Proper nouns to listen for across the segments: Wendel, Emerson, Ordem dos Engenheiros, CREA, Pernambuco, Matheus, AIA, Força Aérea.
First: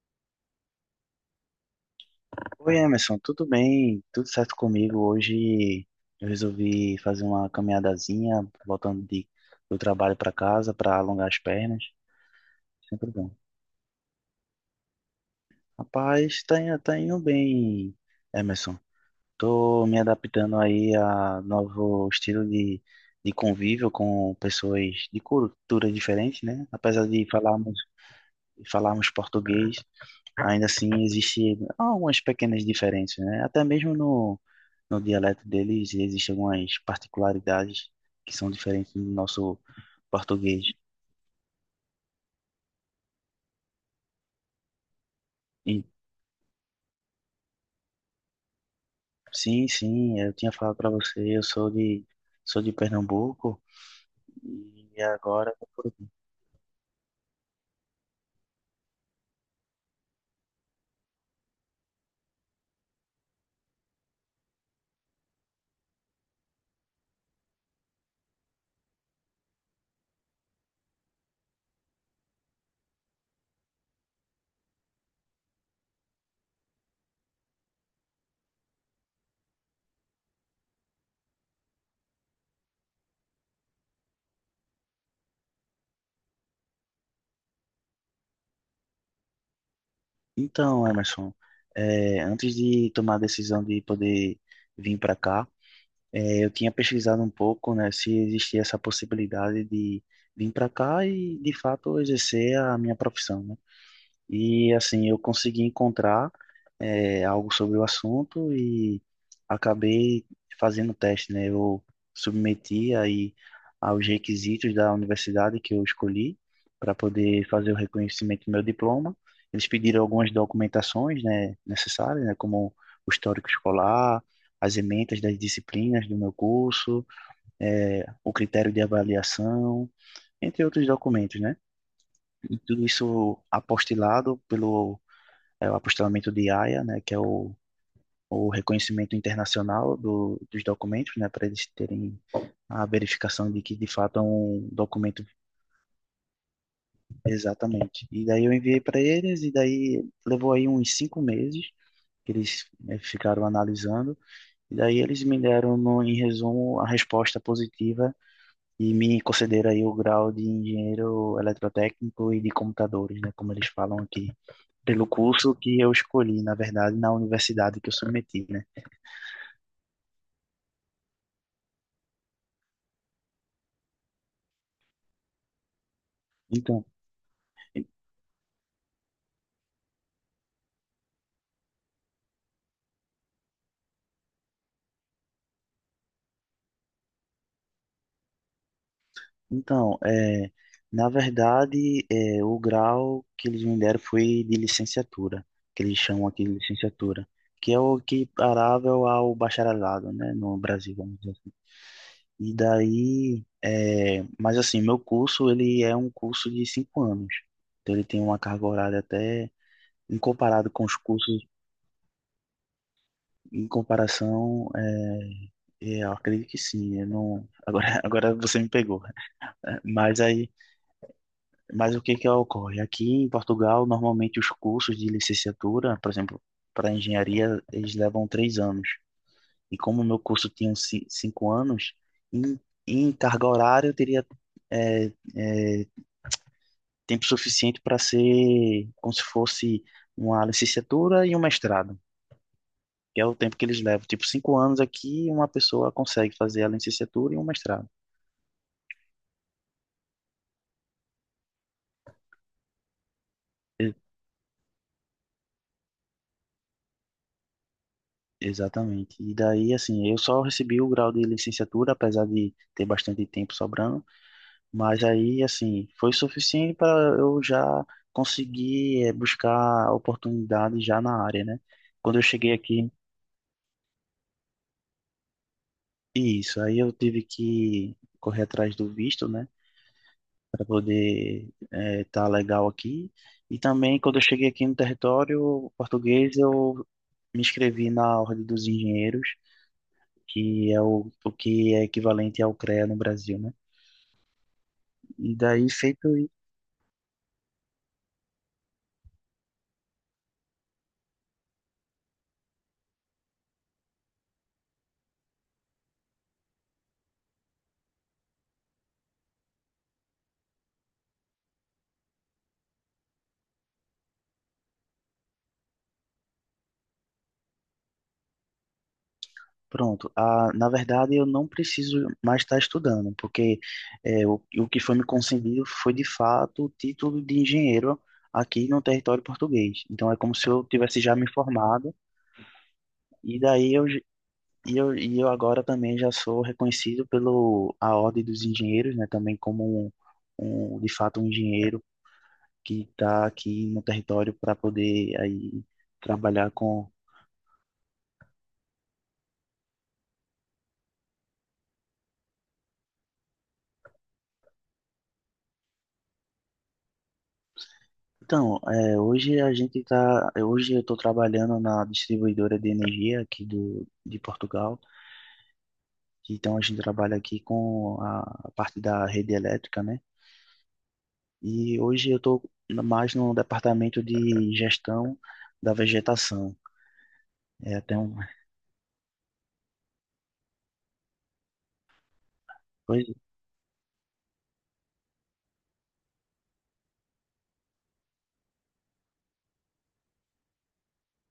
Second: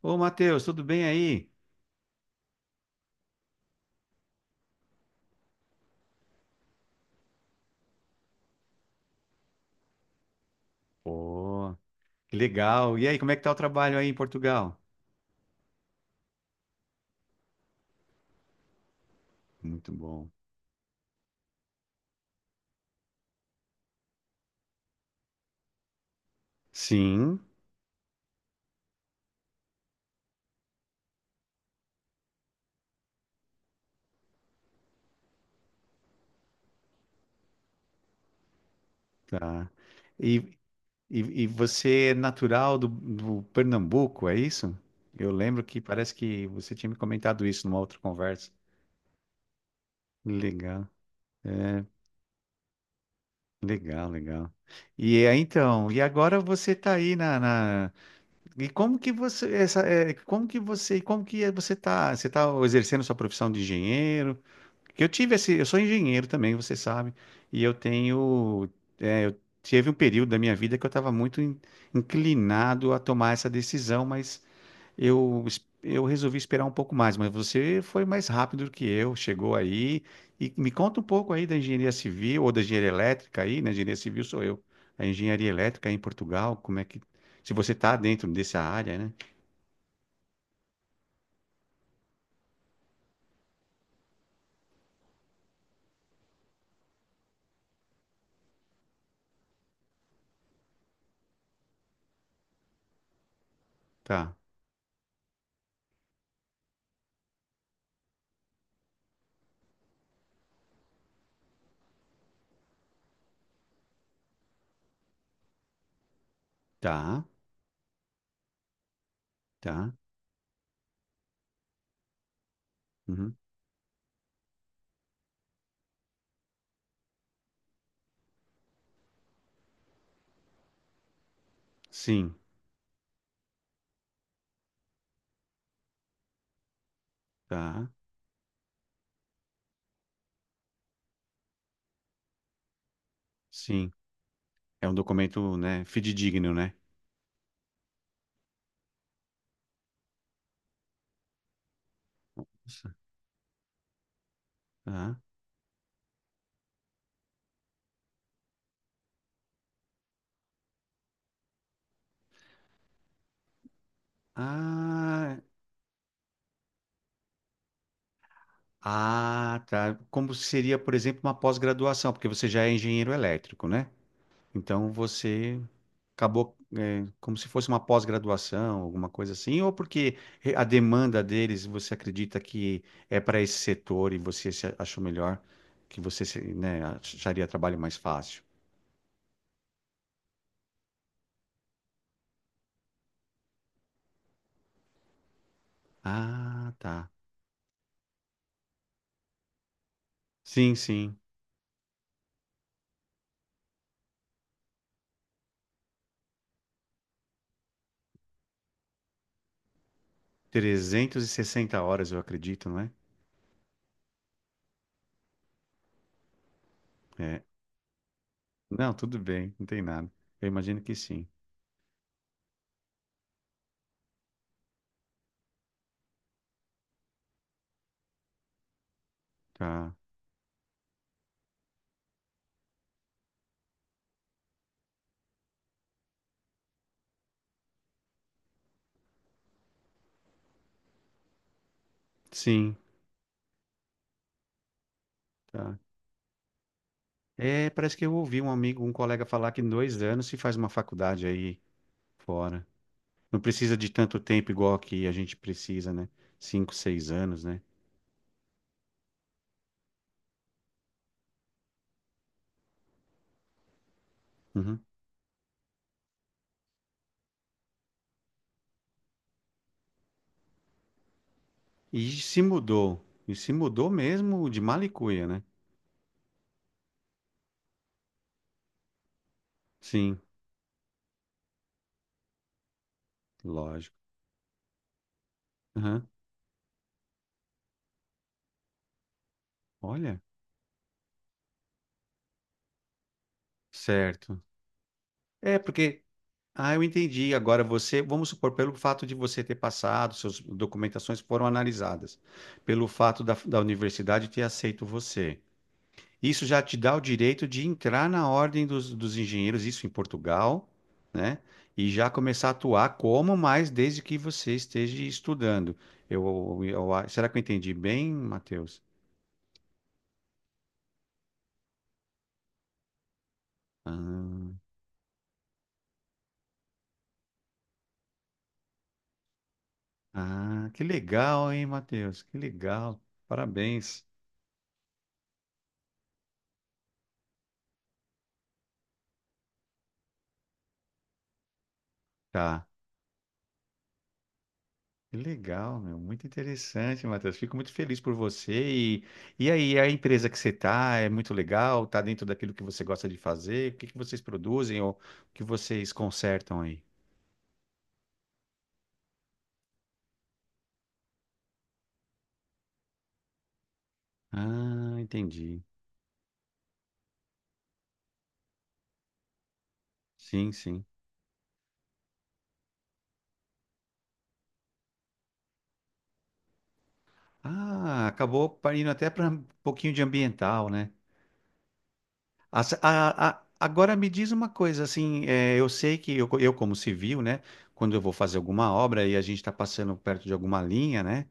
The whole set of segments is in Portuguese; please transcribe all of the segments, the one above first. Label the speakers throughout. Speaker 1: Ô, Matheus, tudo bem aí?
Speaker 2: Oi, Emerson, tudo bem? Tudo certo comigo? Hoje eu resolvi fazer uma caminhadazinha, voltando do trabalho para casa para alongar as
Speaker 1: Pô,
Speaker 2: pernas.
Speaker 1: que legal. E
Speaker 2: Sempre
Speaker 1: aí, como
Speaker 2: bom.
Speaker 1: é que tá o trabalho aí em Portugal?
Speaker 2: Rapaz, tá indo bem, Emerson. Tô
Speaker 1: Muito
Speaker 2: me
Speaker 1: bom.
Speaker 2: adaptando aí a novo estilo de convívio com pessoas de cultura diferente, né? Apesar de
Speaker 1: Sim,
Speaker 2: falarmos português, ainda assim, existe algumas pequenas diferenças, né? Até mesmo no dialeto deles existem algumas particularidades que são diferentes do nosso
Speaker 1: tá. E,
Speaker 2: português.
Speaker 1: e você é natural do Pernambuco, é isso? Eu lembro que
Speaker 2: E,
Speaker 1: parece que você tinha me comentado isso numa outra conversa.
Speaker 2: sim, sim, eu tinha falado
Speaker 1: Legal.
Speaker 2: para você, eu sou
Speaker 1: É,
Speaker 2: de, sou de Pernambuco
Speaker 1: legal, legal.
Speaker 2: e
Speaker 1: E é,
Speaker 2: agora tô por
Speaker 1: então, e
Speaker 2: aqui.
Speaker 1: agora você está aí como que é, você está exercendo sua profissão de engenheiro? Que eu tive esse, eu sou engenheiro também, você sabe, e eu tenho, eu tive um período da minha vida que eu estava muito inclinado a tomar essa decisão, mas eu resolvi esperar um pouco mais. Mas você foi mais rápido do que eu, chegou aí, e me conta um pouco aí da engenharia civil ou da engenharia elétrica aí, né? Engenharia civil sou eu, a engenharia elétrica aí em Portugal, se você está dentro dessa área, né?
Speaker 2: Então, Emerson, antes de tomar a decisão de poder vir para cá, eu tinha pesquisado um pouco, né, se existia essa possibilidade de vir para cá e, de fato, exercer a minha profissão, né?
Speaker 1: Tá,
Speaker 2: E assim, eu consegui encontrar algo sobre o assunto e acabei fazendo teste, né? Eu submeti aí aos requisitos da universidade que eu escolhi para
Speaker 1: tá,
Speaker 2: poder fazer o reconhecimento do meu diploma. Eles
Speaker 1: tá,
Speaker 2: pediram algumas documentações, né, necessárias, né, como o
Speaker 1: uhum,
Speaker 2: histórico escolar, as ementas das disciplinas do meu curso, o critério de avaliação, entre outros documentos, né?
Speaker 1: sim,
Speaker 2: E tudo isso apostilado pelo é o apostilamento de AIA, né, que é o,
Speaker 1: tá,
Speaker 2: o reconhecimento internacional do, dos documentos, né, para eles terem a verificação de que de
Speaker 1: sim.
Speaker 2: fato é um
Speaker 1: É um
Speaker 2: documento.
Speaker 1: documento, né, fidedigno, né?
Speaker 2: Exatamente. E daí eu enviei para eles e daí levou aí uns 5 meses que eles,
Speaker 1: Isso.
Speaker 2: né, ficaram analisando e daí
Speaker 1: Aham.
Speaker 2: eles me deram no, em resumo a resposta positiva e me concederam aí o grau de engenheiro eletrotécnico e de computadores, né, como eles falam aqui, pelo
Speaker 1: Ah,
Speaker 2: curso que eu escolhi, na verdade, na universidade que eu submeti, né?
Speaker 1: ah, tá. Como seria, por exemplo, uma pós-graduação, porque você já é engenheiro elétrico, né? Então você acabou,
Speaker 2: Então,
Speaker 1: é, como se fosse uma pós-graduação, alguma coisa assim, ou porque a demanda deles, você acredita que é para esse setor e você se achou melhor, que você, se- né, acharia trabalho mais fácil.
Speaker 2: Então, na verdade, o grau que eles me deram foi de licenciatura, que eles chamam aqui de
Speaker 1: Ah, tá.
Speaker 2: licenciatura, que é o equiparável ao bacharelado, né, no
Speaker 1: Sim,
Speaker 2: Brasil,
Speaker 1: sim.
Speaker 2: vamos dizer assim. E daí, mas assim, meu curso, ele é um curso de 5 anos, então ele tem uma carga horária até, em comparado com os
Speaker 1: trezentas e
Speaker 2: cursos,
Speaker 1: sessenta horas, eu acredito, não é?
Speaker 2: em comparação, eu acredito que sim, eu
Speaker 1: É.
Speaker 2: não, agora, agora você me
Speaker 1: Não,
Speaker 2: pegou.
Speaker 1: tudo bem, não tem nada.
Speaker 2: Mas
Speaker 1: Eu
Speaker 2: aí
Speaker 1: imagino que sim.
Speaker 2: Mas o que que ocorre? Aqui em Portugal, normalmente os cursos de licenciatura, por exemplo, para engenharia, eles levam 3 anos. E
Speaker 1: Tá.
Speaker 2: como o meu curso tinha 5 anos, em, em carga horária eu teria é, é, tempo suficiente para ser como se fosse uma licenciatura e um mestrado,
Speaker 1: Sim,
Speaker 2: que é o tempo que eles levam. Tipo, 5 anos aqui, uma
Speaker 1: tá.
Speaker 2: pessoa consegue fazer a licenciatura e um
Speaker 1: É,
Speaker 2: mestrado.
Speaker 1: parece que eu ouvi um amigo, um colega falar que em 2 anos se faz uma faculdade aí fora. Não precisa de tanto tempo igual aqui a gente precisa, né? 5, 6 anos, né?
Speaker 2: Exatamente. E daí, assim, eu só recebi o grau de licenciatura, apesar de ter bastante tempo sobrando,
Speaker 1: Uhum.
Speaker 2: mas aí, assim, foi suficiente para eu já conseguir buscar oportunidade já na área, né?
Speaker 1: E
Speaker 2: Quando eu
Speaker 1: se
Speaker 2: cheguei aqui,
Speaker 1: mudou. E se mudou mesmo de mala e cuia, né?
Speaker 2: isso, aí eu tive que correr atrás do visto, né,
Speaker 1: Sim,
Speaker 2: para poder estar tá legal aqui. E
Speaker 1: lógico.
Speaker 2: também, quando eu cheguei aqui no território
Speaker 1: Aham.
Speaker 2: português, eu me inscrevi na Ordem dos Engenheiros,
Speaker 1: Olha,
Speaker 2: que é o que é equivalente ao CREA no Brasil, né?
Speaker 1: certo.
Speaker 2: E
Speaker 1: É,
Speaker 2: daí
Speaker 1: porque,
Speaker 2: feito e
Speaker 1: ah, eu entendi. Agora você, vamos supor, pelo fato de você ter passado, suas documentações foram analisadas, pelo fato da universidade ter aceito você. Isso já te dá o direito de entrar na ordem dos engenheiros, isso em Portugal, né? E já começar a atuar como mais desde que você esteja estudando. Eu, eu- será que eu entendi bem, Matheus?
Speaker 2: pronto. Ah, na verdade, eu não preciso mais estar estudando, porque é, o,
Speaker 1: Ah,
Speaker 2: o que foi me concedido foi de fato o título de engenheiro aqui no território português. Então é como se eu
Speaker 1: ah, que
Speaker 2: tivesse já me
Speaker 1: legal, hein,
Speaker 2: formado.
Speaker 1: Matheus? Que legal.
Speaker 2: e daí eu j-
Speaker 1: Parabéns.
Speaker 2: e eu, agora também já sou reconhecido pelo a Ordem dos Engenheiros, né, também como de fato um engenheiro
Speaker 1: Tá.
Speaker 2: que está aqui no território para
Speaker 1: Que
Speaker 2: poder aí
Speaker 1: legal, meu. Muito
Speaker 2: trabalhar com.
Speaker 1: interessante, Matheus. Fico muito feliz por você. E aí, a empresa que você está é muito legal? Está dentro daquilo que você gosta de fazer? O que que vocês produzem ou o que vocês consertam aí?
Speaker 2: Então, hoje hoje eu estou trabalhando na distribuidora de energia aqui do, de Portugal.
Speaker 1: Ah, entendi.
Speaker 2: Então a gente trabalha aqui com a parte da rede elétrica, né?
Speaker 1: Sim, sim.
Speaker 2: E hoje eu estou mais no departamento de gestão da vegetação. É até
Speaker 1: Ah,
Speaker 2: um.
Speaker 1: acabou indo até para um pouquinho de ambiental, né?
Speaker 2: Pois-
Speaker 1: Agora me diz uma coisa, assim, eu sei que eu como civil, né? Quando eu vou fazer alguma obra e a gente está passando perto de alguma linha, né?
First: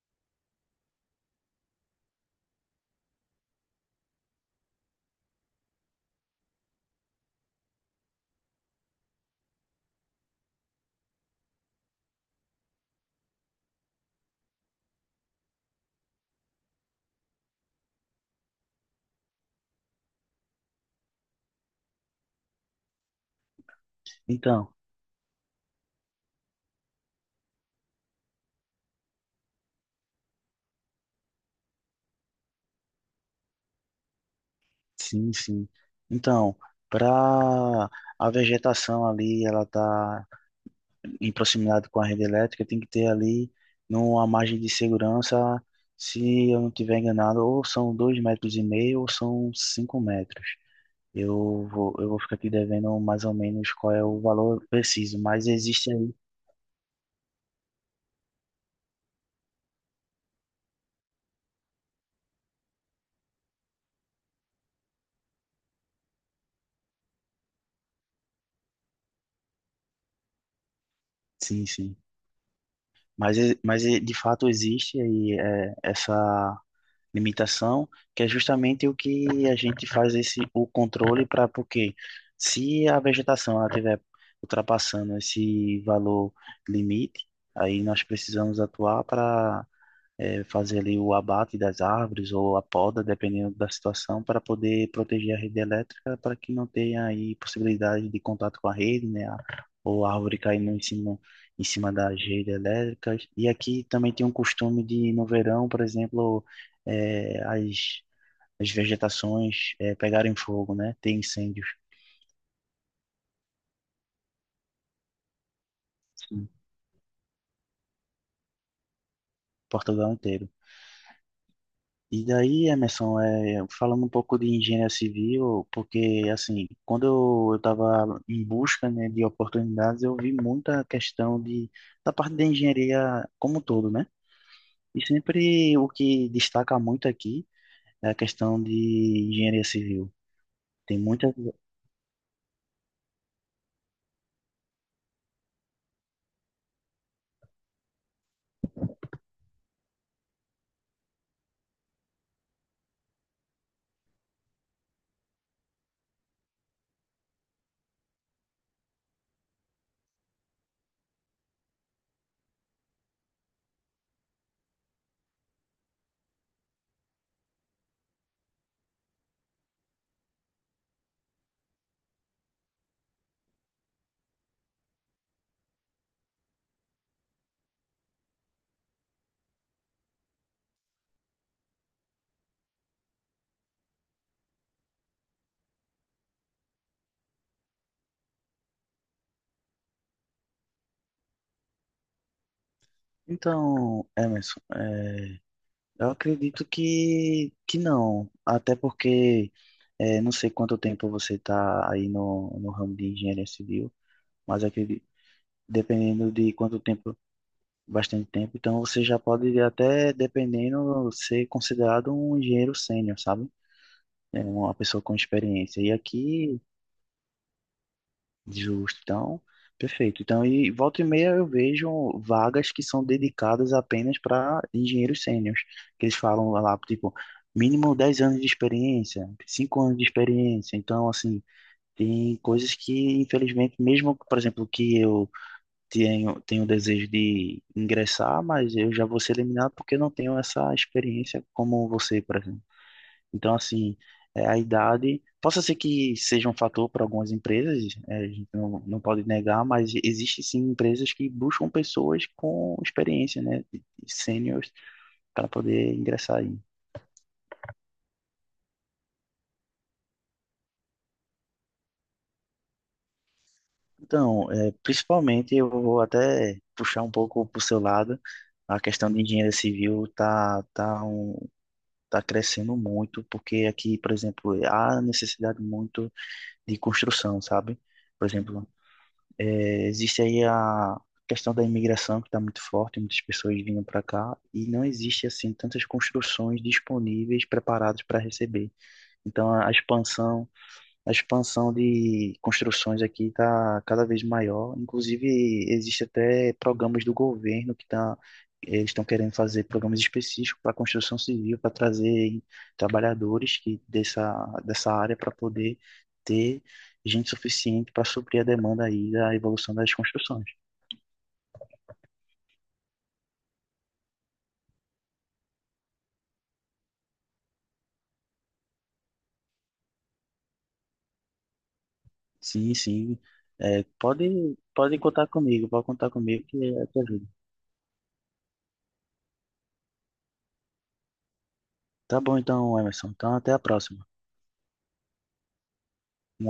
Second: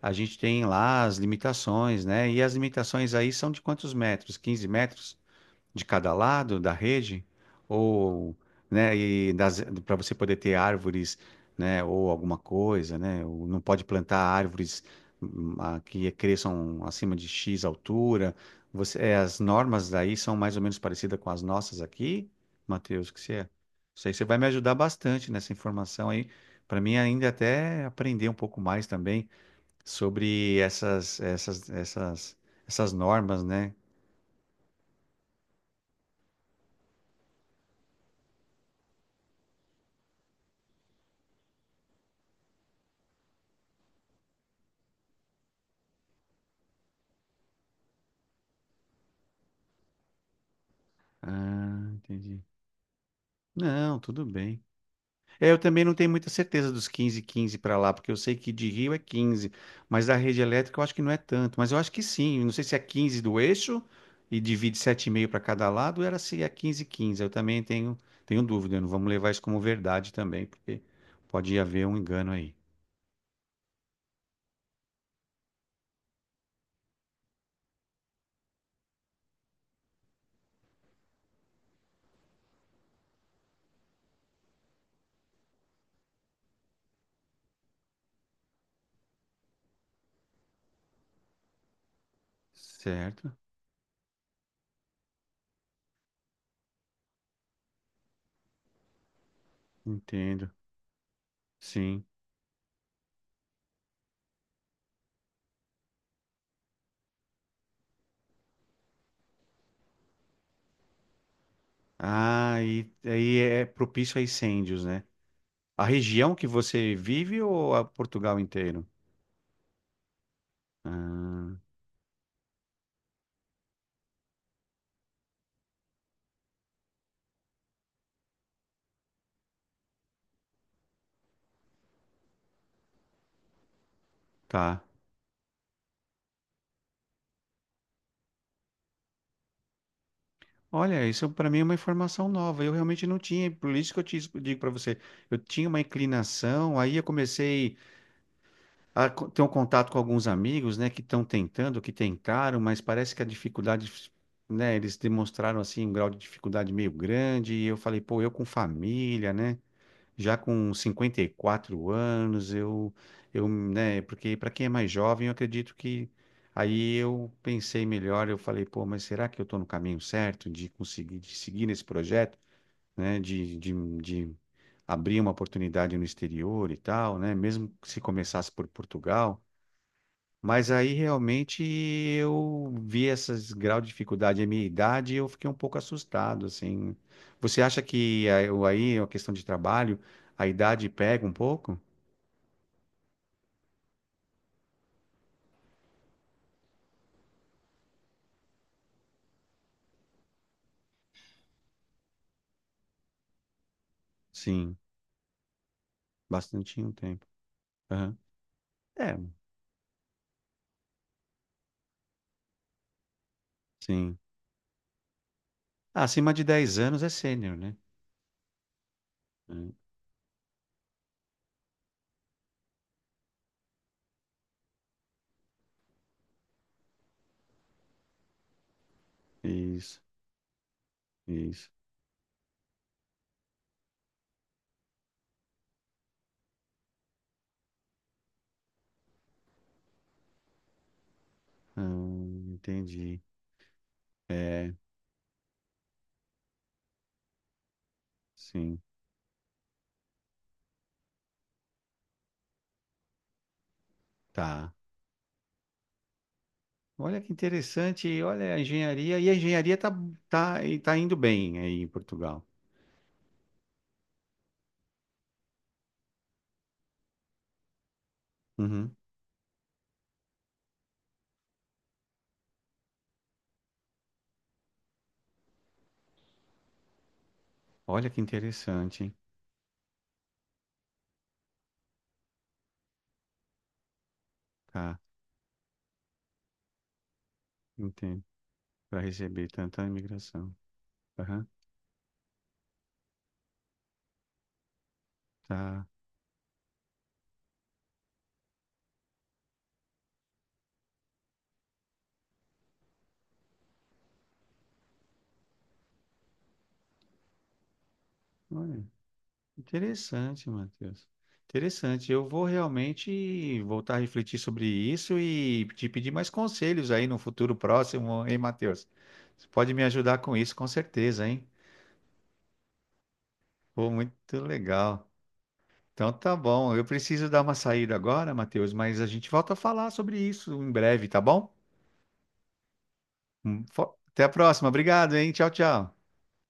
Speaker 1: A gente tem lá as limitações, né? E as limitações aí são de quantos metros? 15 metros de cada lado da rede? Ou, né? E para você poder ter árvores, né? Ou alguma coisa, né? Ou não pode plantar árvores que cresçam acima de X altura. As normas daí são mais ou menos parecidas com as nossas aqui, Matheus, que você é? Isso aí você vai me
Speaker 2: Então,
Speaker 1: ajudar bastante nessa informação aí. Para mim, ainda até aprender um pouco mais também sobre essas normas, né?
Speaker 2: sim, sim. Então, para a vegetação ali, ela tá em proximidade com a rede elétrica, tem que ter ali numa margem de segurança, se eu não tiver enganado, ou são 2,5 metros ou são 5 metros.
Speaker 1: Ah,
Speaker 2: Eu vou ficar
Speaker 1: entendi.
Speaker 2: aqui devendo mais ou menos qual
Speaker 1: Não,
Speaker 2: é o
Speaker 1: tudo bem.
Speaker 2: valor preciso, mas
Speaker 1: É, eu também
Speaker 2: existe
Speaker 1: não tenho
Speaker 2: aí.
Speaker 1: muita certeza dos 15 15 para lá, porque eu sei que de Rio é 15, mas da rede elétrica eu acho que não é tanto, mas eu acho que sim. Eu não sei se é 15 do eixo e divide sete e meio para cada lado, ou era se é 15 15. Eu também tenho dúvida, não vamos levar isso como verdade também, porque pode
Speaker 2: Sim,
Speaker 1: haver
Speaker 2: sim.
Speaker 1: um engano aí.
Speaker 2: Mas, de fato existe aí é, essa limitação, que é justamente o que a gente faz esse o controle para porque se a vegetação ela tiver ultrapassando esse valor limite, aí nós precisamos atuar para fazer ali o abate das árvores ou a poda,
Speaker 1: Certo?
Speaker 2: dependendo da situação, para poder proteger a rede elétrica, para que não tenha aí possibilidade de contato com a rede, né? Ou a árvore
Speaker 1: Entendo.
Speaker 2: caindo em cima
Speaker 1: Sim.
Speaker 2: das redes elétricas. E aqui também tem um costume de, no verão, por exemplo, é, as, as vegetações pegarem fogo, né? Ter incêndios.
Speaker 1: Ah, e aí é propício a incêndios, né? A região que
Speaker 2: Em
Speaker 1: você vive ou a Portugal inteiro?
Speaker 2: Portugal inteiro.
Speaker 1: Ah,
Speaker 2: E daí, Emerson, falando um pouco de engenharia civil, porque assim, quando eu estava em busca, né, de oportunidades, eu vi muita questão de, da parte da engenharia como um todo, né?
Speaker 1: tá.
Speaker 2: E sempre o que destaca muito aqui é a questão de engenharia civil. Tem
Speaker 1: Olha, isso
Speaker 2: muita.
Speaker 1: para mim é uma informação nova. Eu realmente não tinha, por isso que eu te digo para você. Eu tinha uma inclinação, aí eu comecei a ter um contato com alguns amigos, né, que estão tentando, que tentaram, mas parece que a dificuldade, né, eles demonstraram assim um grau de dificuldade meio grande. E eu falei, pô, eu com família, né? Já com 54 anos, eu, né, porque para quem é mais jovem, eu acredito que aí eu pensei melhor, eu falei, pô, mas será que eu estou no caminho certo de conseguir, de seguir nesse projeto, né, de abrir uma oportunidade no exterior e tal, né, mesmo que se começasse por Portugal, mas aí realmente eu vi esses graus de dificuldade à minha idade e eu fiquei um pouco assustado, assim. Você acha que aí é uma questão de trabalho, a idade pega um pouco?
Speaker 2: Então, Emerson, eu acredito que não, até porque não sei quanto tempo você está aí no ramo de engenharia civil. Mas
Speaker 1: Sim,
Speaker 2: acredito, dependendo de
Speaker 1: bastante
Speaker 2: quanto
Speaker 1: um
Speaker 2: tempo,
Speaker 1: tempo. Aham.
Speaker 2: bastante tempo. Então você
Speaker 1: É,
Speaker 2: já pode até, dependendo, ser considerado um engenheiro sênior, sabe?
Speaker 1: sim.
Speaker 2: É uma pessoa com experiência. E
Speaker 1: Ah, acima de
Speaker 2: aqui,
Speaker 1: 10 anos é sênior, né?
Speaker 2: justo, então,
Speaker 1: É,
Speaker 2: perfeito. Então, e volta e meia eu vejo vagas que são dedicadas apenas para engenheiros sêniors, que eles falam lá, tipo, mínimo 10 anos de experiência, 5 anos
Speaker 1: isso,
Speaker 2: de experiência. Então, assim,
Speaker 1: isso.
Speaker 2: tem coisas que, infelizmente, mesmo, por exemplo, que eu tenho o desejo de ingressar, mas eu já vou ser eliminado porque eu não tenho essa experiência como você, por exemplo.
Speaker 1: Entendi.
Speaker 2: Então, assim, a
Speaker 1: É,
Speaker 2: idade, possa ser que seja um fator para algumas empresas, a gente
Speaker 1: sim.
Speaker 2: não, não pode negar, mas existe sim empresas que buscam pessoas com experiência, né, de
Speaker 1: Tá.
Speaker 2: sêniores, para poder ingressar aí.
Speaker 1: Olha que interessante. Olha a engenharia. E a engenharia tá, e tá indo bem aí em Portugal.
Speaker 2: Então, principalmente eu vou até puxar um pouco para o seu lado, a
Speaker 1: Uhum.
Speaker 2: questão de engenharia civil está crescendo muito, porque aqui, por exemplo, há necessidade muito de construção, sabe?
Speaker 1: Olha que
Speaker 2: Por exemplo,
Speaker 1: interessante, hein?
Speaker 2: existe aí a questão da imigração que está muito forte, muitas pessoas vindo para cá e não
Speaker 1: Tá,
Speaker 2: existe assim tantas construções disponíveis preparadas para
Speaker 1: entendo.
Speaker 2: receber.
Speaker 1: Para receber
Speaker 2: Então,
Speaker 1: tanta imigração.
Speaker 2: a
Speaker 1: Aham,
Speaker 2: expansão de construções aqui está cada vez maior. Inclusive,
Speaker 1: tá.
Speaker 2: existe até programas do governo eles estão querendo fazer programas específicos para construção civil, para trazer trabalhadores dessa área para poder ter gente suficiente para suprir a
Speaker 1: Olha,
Speaker 2: demanda aí da evolução das construções.
Speaker 1: interessante, Matheus. Interessante. Eu vou realmente voltar a refletir sobre isso e te pedir mais conselhos aí no futuro próximo, hein, Matheus? Você pode me ajudar com isso, com certeza, hein?
Speaker 2: Sim, sim. É,
Speaker 1: Pô, muito
Speaker 2: pode
Speaker 1: legal.
Speaker 2: contar comigo, pode contar
Speaker 1: Então tá
Speaker 2: comigo que
Speaker 1: bom.
Speaker 2: é
Speaker 1: Eu
Speaker 2: a tua vida.
Speaker 1: preciso dar uma saída agora, Matheus, mas a gente volta a falar sobre isso em breve, tá bom?
Speaker 2: Tá bom então, Emerson. Então, até a próxima.
Speaker 1: Até a próxima. Obrigado, hein? Tchau, tchau.